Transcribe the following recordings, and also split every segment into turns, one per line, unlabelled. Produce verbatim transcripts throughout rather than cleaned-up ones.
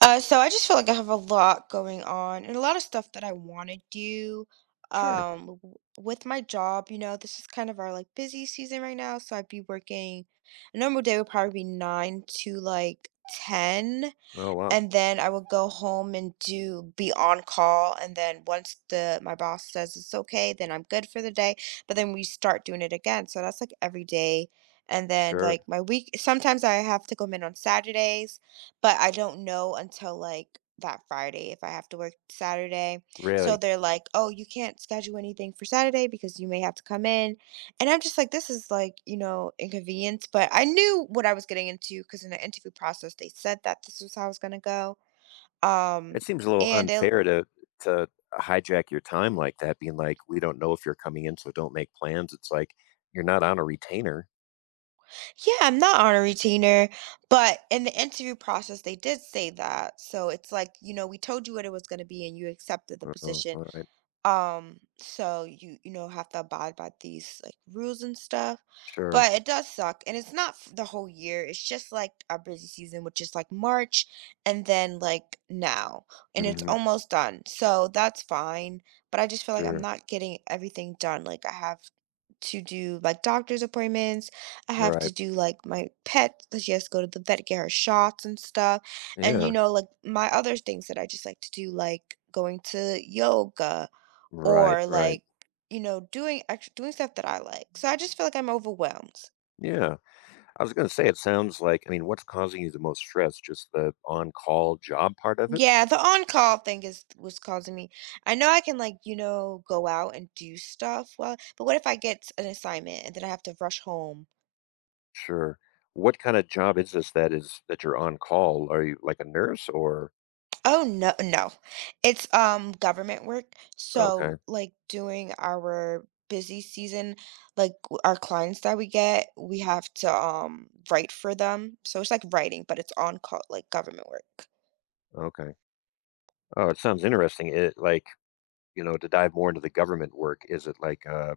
Uh, so I just feel like I have a lot going on and a lot of stuff that I want to do
Sure.
um w- with my job. You know, this is kind of our like busy season right now, so I'd be working— a normal day would probably be nine to like ten,
Oh, wow.
and then I would go home and do— be on call, and then once the my boss says it's okay, then I'm good for the day. But then we start doing it again, so that's like every day. And then
Sure.
like my week, sometimes I have to come in on Saturdays, but I don't know until like that Friday if I have to work Saturday. So
Really?
they're like, oh, you can't schedule anything for Saturday because you may have to come in. And I'm just like, this is like, you know, inconvenience, but I knew what I was getting into because in the interview process they said that this was how I was gonna go. Um,
It seems a little
and it,
unfair to to hijack your time like that, being like, "We don't know if you're coming in, so don't make plans." It's like you're not on a retainer.
yeah, I'm not on a retainer, but in the interview process they did say that. So it's like, you know, we told you what it was gonna be and you accepted the
Oh, oh,
position.
all right.
um so you you know have to abide by these like rules and stuff.
Sure.
But it does suck, and it's not f- the whole year, it's just like our busy season, which is like March, and then like now, and it's
Hmm.
almost done, so that's fine. But I just feel like I'm
Sure.
not getting everything done, like I have to do like doctor's appointments, I have
Right.
to do like my pet because she has to go to the vet, get her shots and stuff. And
Yeah.
you know, like my other things that I just like to do, like going to yoga,
Right.
or
Right.
like, you know, doing— actually doing stuff that I like. So I just feel like I'm overwhelmed.
Yeah. I was gonna say it sounds like, I mean, what's causing you the most stress? Just the on-call job part of it?
Yeah, the on-call thing is— was causing me. I know I can, like, you know, go out and do stuff. Well, but what if I get an assignment and then I have to rush home?
Sure. What kind of job is this that is that you're on call? Are you like a nurse or
Oh no, no. It's um government work.
okay,
So like during our busy season, like w- our clients that we get, we have to um write for them. So it's like writing, but it's on call, like government work.
okay. Oh, it sounds interesting. It like, you know, to dive more into the government work, is it like uh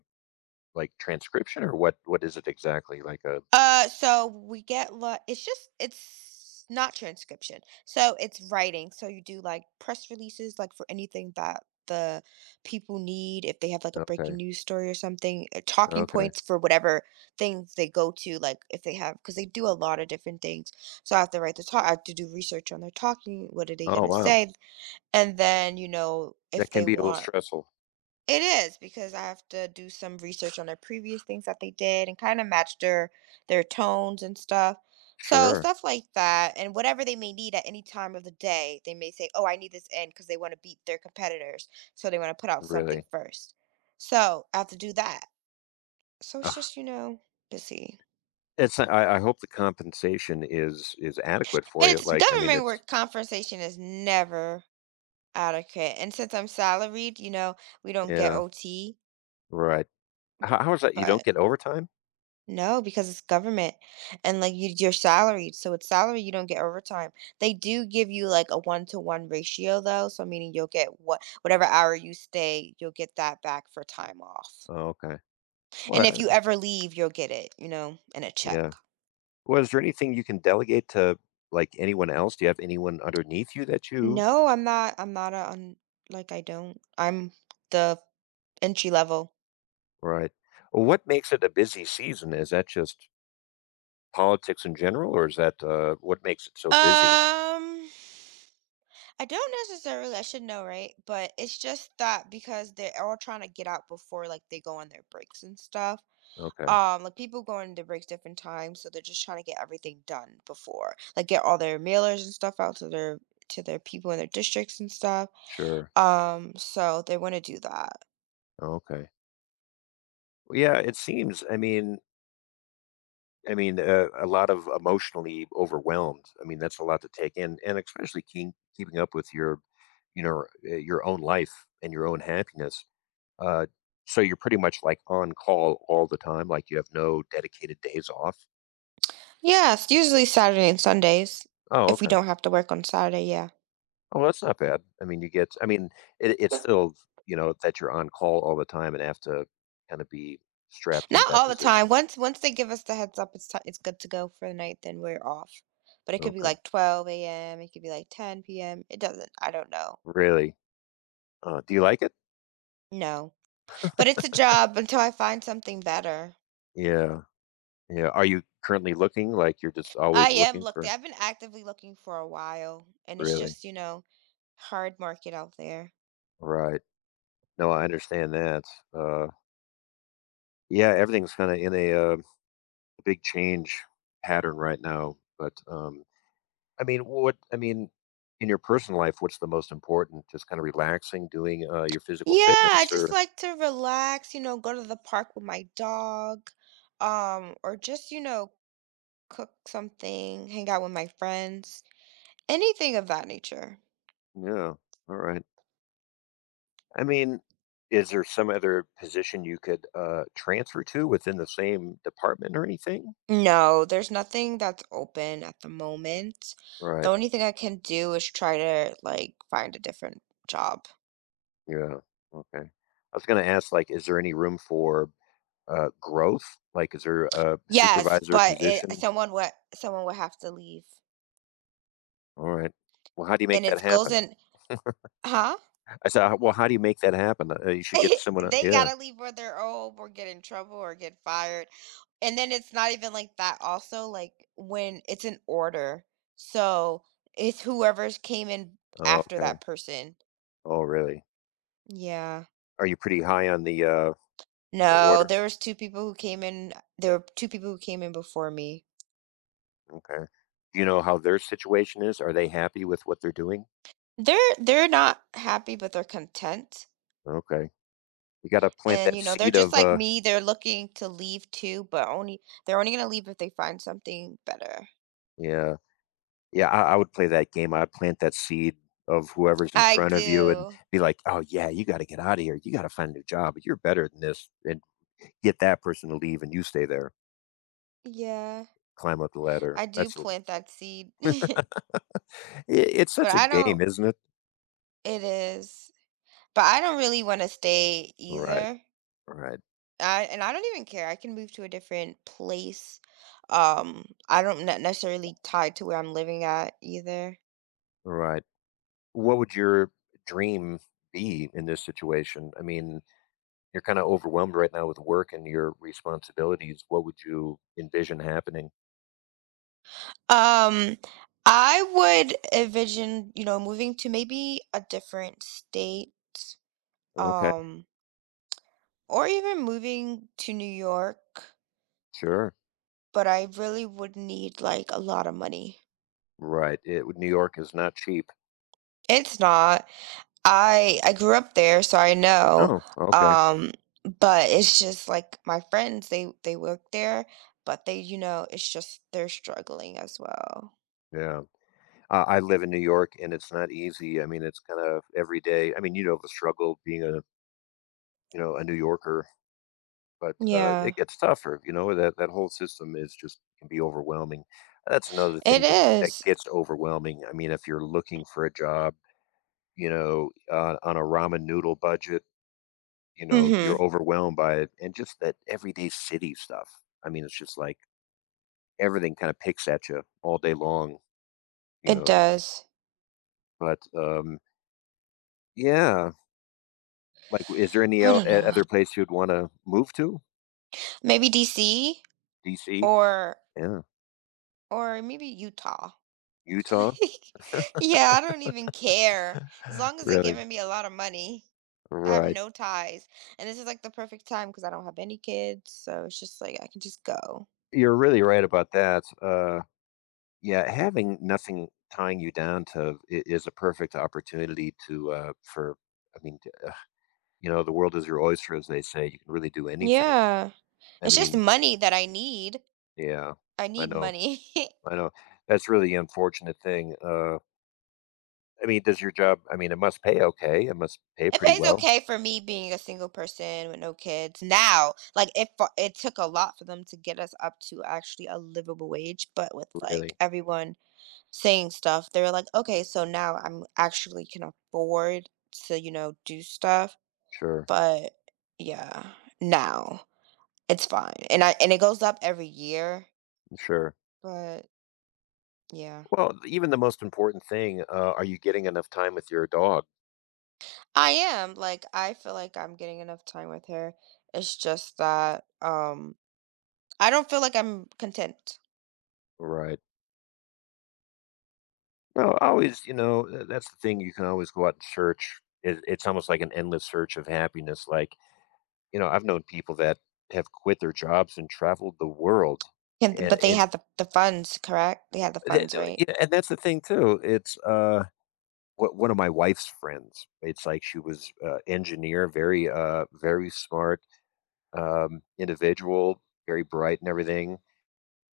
like transcription or what what is it exactly? Like a
Uh, so we get like— it's just— it's not transcription. So it's writing. So you do like press releases, like for anything that the people need, if they have like a
okay.
breaking news story or something, uh, talking
Okay.
points for whatever things they go to, like if they have— because they do a lot of different things. So I have to write the talk. I have to do research on their talking. What are they
Oh,
gonna
wow.
say? And then you know if
That can
they
be a little
want—
stressful.
it is, because I have to do some research on their previous things that they did and kind of match their their tones and stuff. So
Sure.
stuff like that, and whatever they may need at any time of the day, they may say, "Oh, I need this in," because they want to beat their competitors, so they want to put out something
Really.
first. So I have to do that. So it's
Ugh.
just, you know, busy.
It's I, I hope the compensation is is adequate for you.
It's
Like, I mean
government
it's
work. Conversation is never adequate, and since I'm salaried, you know, we don't get
yeah,
O T,
right. How, how is that you don't
but—
get overtime?
no, because it's government, and like, you— you're salaried, so it's salary, you don't get overtime. They do give you like a one-to-one ratio, though, so meaning you'll get what— whatever hour you stay, you'll get that back for time off.
Oh, okay.
And
Well,
if you
that,
ever leave, you'll get it, you know, in a
yeah.
check.
Well, is there anything you can delegate to like anyone else? Do you have anyone underneath you that you
No, I'm not— I'm not a— I'm like, I don't— I'm the entry level.
Right. Well, what makes it a busy season? Is that just politics in general, or is that uh, what makes it so busy?
Um, I don't necessarily— I should know, right? But it's just that because they're all trying to get out before, like, they go on their breaks and stuff.
Okay,
Um, like people go into breaks different times, so they're just trying to get everything done before, like get all their mailers and stuff out to their to their people in their districts and stuff.
sure.
Um, so they want to do that.
Okay. Well, yeah, it seems. I mean, I mean, uh, a lot of emotionally overwhelmed. I mean, that's a lot to take in, and especially keep, keeping up with your, you know, uh, your own life and your own happiness. Uh, so you're pretty much like on call all the time. Like you have no dedicated days off.
Yeah, it's usually Saturday and Sundays
Oh,
if we
okay.
don't have to work on Saturday. Yeah,
Oh, that's not bad. I mean, you get I mean, it it's still, you know, that you're on call all the time and have to kinda be strapped into
not
that
all the time.
position.
Once once they give us the heads up, it's ti— it's good to go for the night. Then we're off. But it could be
Okay.
like twelve a m. It could be like ten p m. It doesn't— I don't know.
Really? Uh, do you like it?
No, but it's a job until I find something better.
Yeah, yeah. Are you currently looking? Like, you're just
I
always
am
looking
looking.
for
I've been actively looking for a while, and it's
really?
just, you know, hard market out there.
Right. No, I understand that. Uh, yeah, everything's kinda in a, uh, big change pattern right now, but, um, I mean, what I mean, in your personal life, what's the most important? Just kinda relaxing, doing, uh, your physical
Yeah, I
fitness
just
or
like to relax, you know, go to the park with my dog, um, or just, you know, cook something, hang out with my friends, anything of that nature.
yeah. Alright. I mean, is there some other position you could, uh, transfer to within the same department or anything?
No, there's nothing that's open at the moment. The
Right.
only thing I can do is try to like find a different job.
Yeah. Okay. I was gonna ask, like, is there any room for, uh, growth? Like, is there a
Yes,
supervisor
but it—
position?
someone would— someone would have to leave.
Alright. Well, how do you make
And
that
it goes
happen?
in— huh?
I said, "Uh, Well, how do you make that happen?" Uh, you should get someone uh
They
yeah.
gotta leave, whether, oh, or get in trouble or get fired. And then it's not even like that also, like when it's an order. So it's whoever's came in
Oh,
after
okay.
that person.
Oh, really?
Yeah.
Are you pretty high on the, uh, the
No,
order?
there was two people who came in— there were two people who came in before me.
Okay. Do you know how their situation is? Are they happy with what they're doing?
They're— they're not happy, but they're content.
Okay. You gotta plant
And
that
you know, they're
seed
just
of,
like
uh
me. They're looking to leave too, but only— they're only gonna leave if they find something better.
yeah. Yeah, I I would play that game. I'd plant that seed of whoever's in
I
front of you and
do.
be like, "Oh, yeah, you gotta get out of here. You gotta find a new job. You're better than this," and get that person to leave and you stay there.
Yeah.
Climb up the ladder.
I do
That's a
plant that seed, but
I- it's such a
I
game,
don't—
isn't it?
it is. But I don't really wanna stay
Right,
either.
right,
I— and I don't even care, I can move to a different place. Um, I don't ne— necessarily tied to where I'm living at either.
right. What would your dream be in this situation? I mean, you're kinda overwhelmed right now with work and your responsibilities. What would you envision happening?
Um, I would envision, you know, moving to maybe a different state,
Okay.
um, or even moving to New York,
Sure.
but I really would need, like, a lot of money.
Right. It New York is not cheap.
It's not— I— I grew up there, so I know.
Oh, okay.
Um, but it's just like my friends, they— they work there, but they, you know, it's just they're struggling as well.
Yeah. Uh, I live in New York and it's not easy. I mean, it's kind of every day. I mean, you know the struggle being a, you know, a New Yorker, but uh,
Yeah,
it gets tougher. You know, that, that whole system is just can be overwhelming. That's another
it
thing that, that
is.
gets overwhelming. I mean, if you're looking for a job, you know, uh, on a ramen noodle budget, you know, you're
Mm-hmm.
overwhelmed by it. And just that everyday city stuff. I mean, it's just like, everything kinda picks at you all day long, you
It
know,
does.
but, um, yeah, like, is there any
I
o
don't
o
know.
other place you'd wanna move to?
Maybe D C,
D C?
or—
Yeah.
or maybe Utah.
Utah?
Like, yeah, I don't even care. As long as they're
Really?
giving me a lot of money. I have
Right.
no ties. And this is like the perfect time because I don't have any kids, so it's just like I can just go.
You're really right about that, uh, yeah, having nothing tying you down to I is a perfect opportunity to, uh, for I mean, t uh, you know, the world is your oyster, as they say, you can really do anything.
Yeah.
I
It's just
mean,
money that I need.
yeah,
I
I
need
know,
money.
I know. That's really the unfortunate thing, uh I mean, does your job I mean, it must pay okay, it must pay
It
pretty
pays
well.
okay for me being a single person with no kids now. Like it fu- it took a lot for them to get us up to actually a livable wage, but with like
Really?
everyone saying stuff, they were like, "Okay, so now I'm actually can afford to, you know, do stuff."
Sure,
But yeah, now it's fine. And I— and it goes up every year,
sure.
but yeah.
Well, even the most important thing, uh, are you getting enough time with your dog?
I am. Like, I feel like I'm getting enough time with her. It's just that um I don't feel like I'm content.
Right. No, always, you know, th that's the thing, you can always go out and search. It it's almost like an endless search of happiness, like, you know, I've known people that have quit their jobs and traveled the world,
And,
and
but they
it
had the— the funds, correct? They had the
th
funds,
th
right?
yeah, and that's the thing too, it's, uh, wh- one of my wife's friends, it's like she was a engineer, very, uh, very smart um, individual, very bright and everything.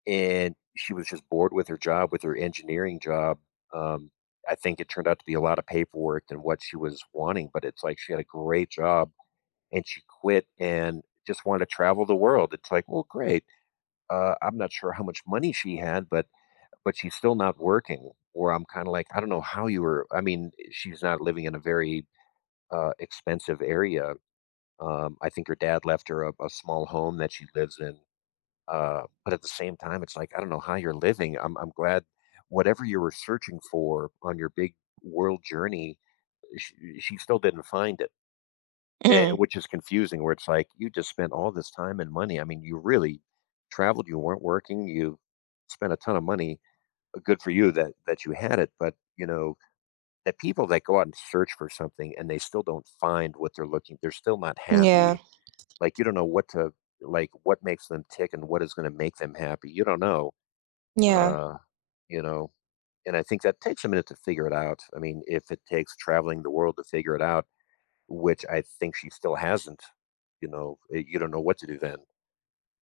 And she was just bored with her job, with her engineering job. Um, I think it turned out to be a lot of paperwork than what she was wanting, but it's like she had a great job and she quit and just wanted to travel the world. It's like, well, great. Uh, I'm not sure how much money she had, but but she's still not working. Or I'm kind of like, I don't know how you were. I mean, she's not living in a very uh, expensive area. Um, I think her dad left her a, a small home that she lives in, uh, but at the same time, it's like, I don't know how you're living. I'm, I'm glad whatever you were searching for on your big world journey, she, she still didn't find it, eh,
Mhm.
which is confusing. Where it's like, you just spent all this time and money. I mean, you really traveled, you weren't working, you spent a ton of money. Uh, Good for you that, that you had it. But, you know, the people that go out and search for something and they still don't find what they're looking, they're still not
Yeah.
happy. Like, you don't know what to, like, what makes them tick and what is going to make them happy. You don't know
Yeah.
uh, you know, and I think that takes a minute to figure it out. I mean, if it takes traveling the world to figure it out, which I think she still hasn't, you know, eh, you don't know what to do then.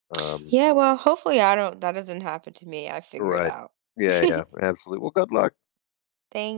Um,
Yeah, well, hopefully I don't— that doesn't happen to me. I figure it
right.
out.
Yeah, yeah,
Thank
absolutely. Well, good luck.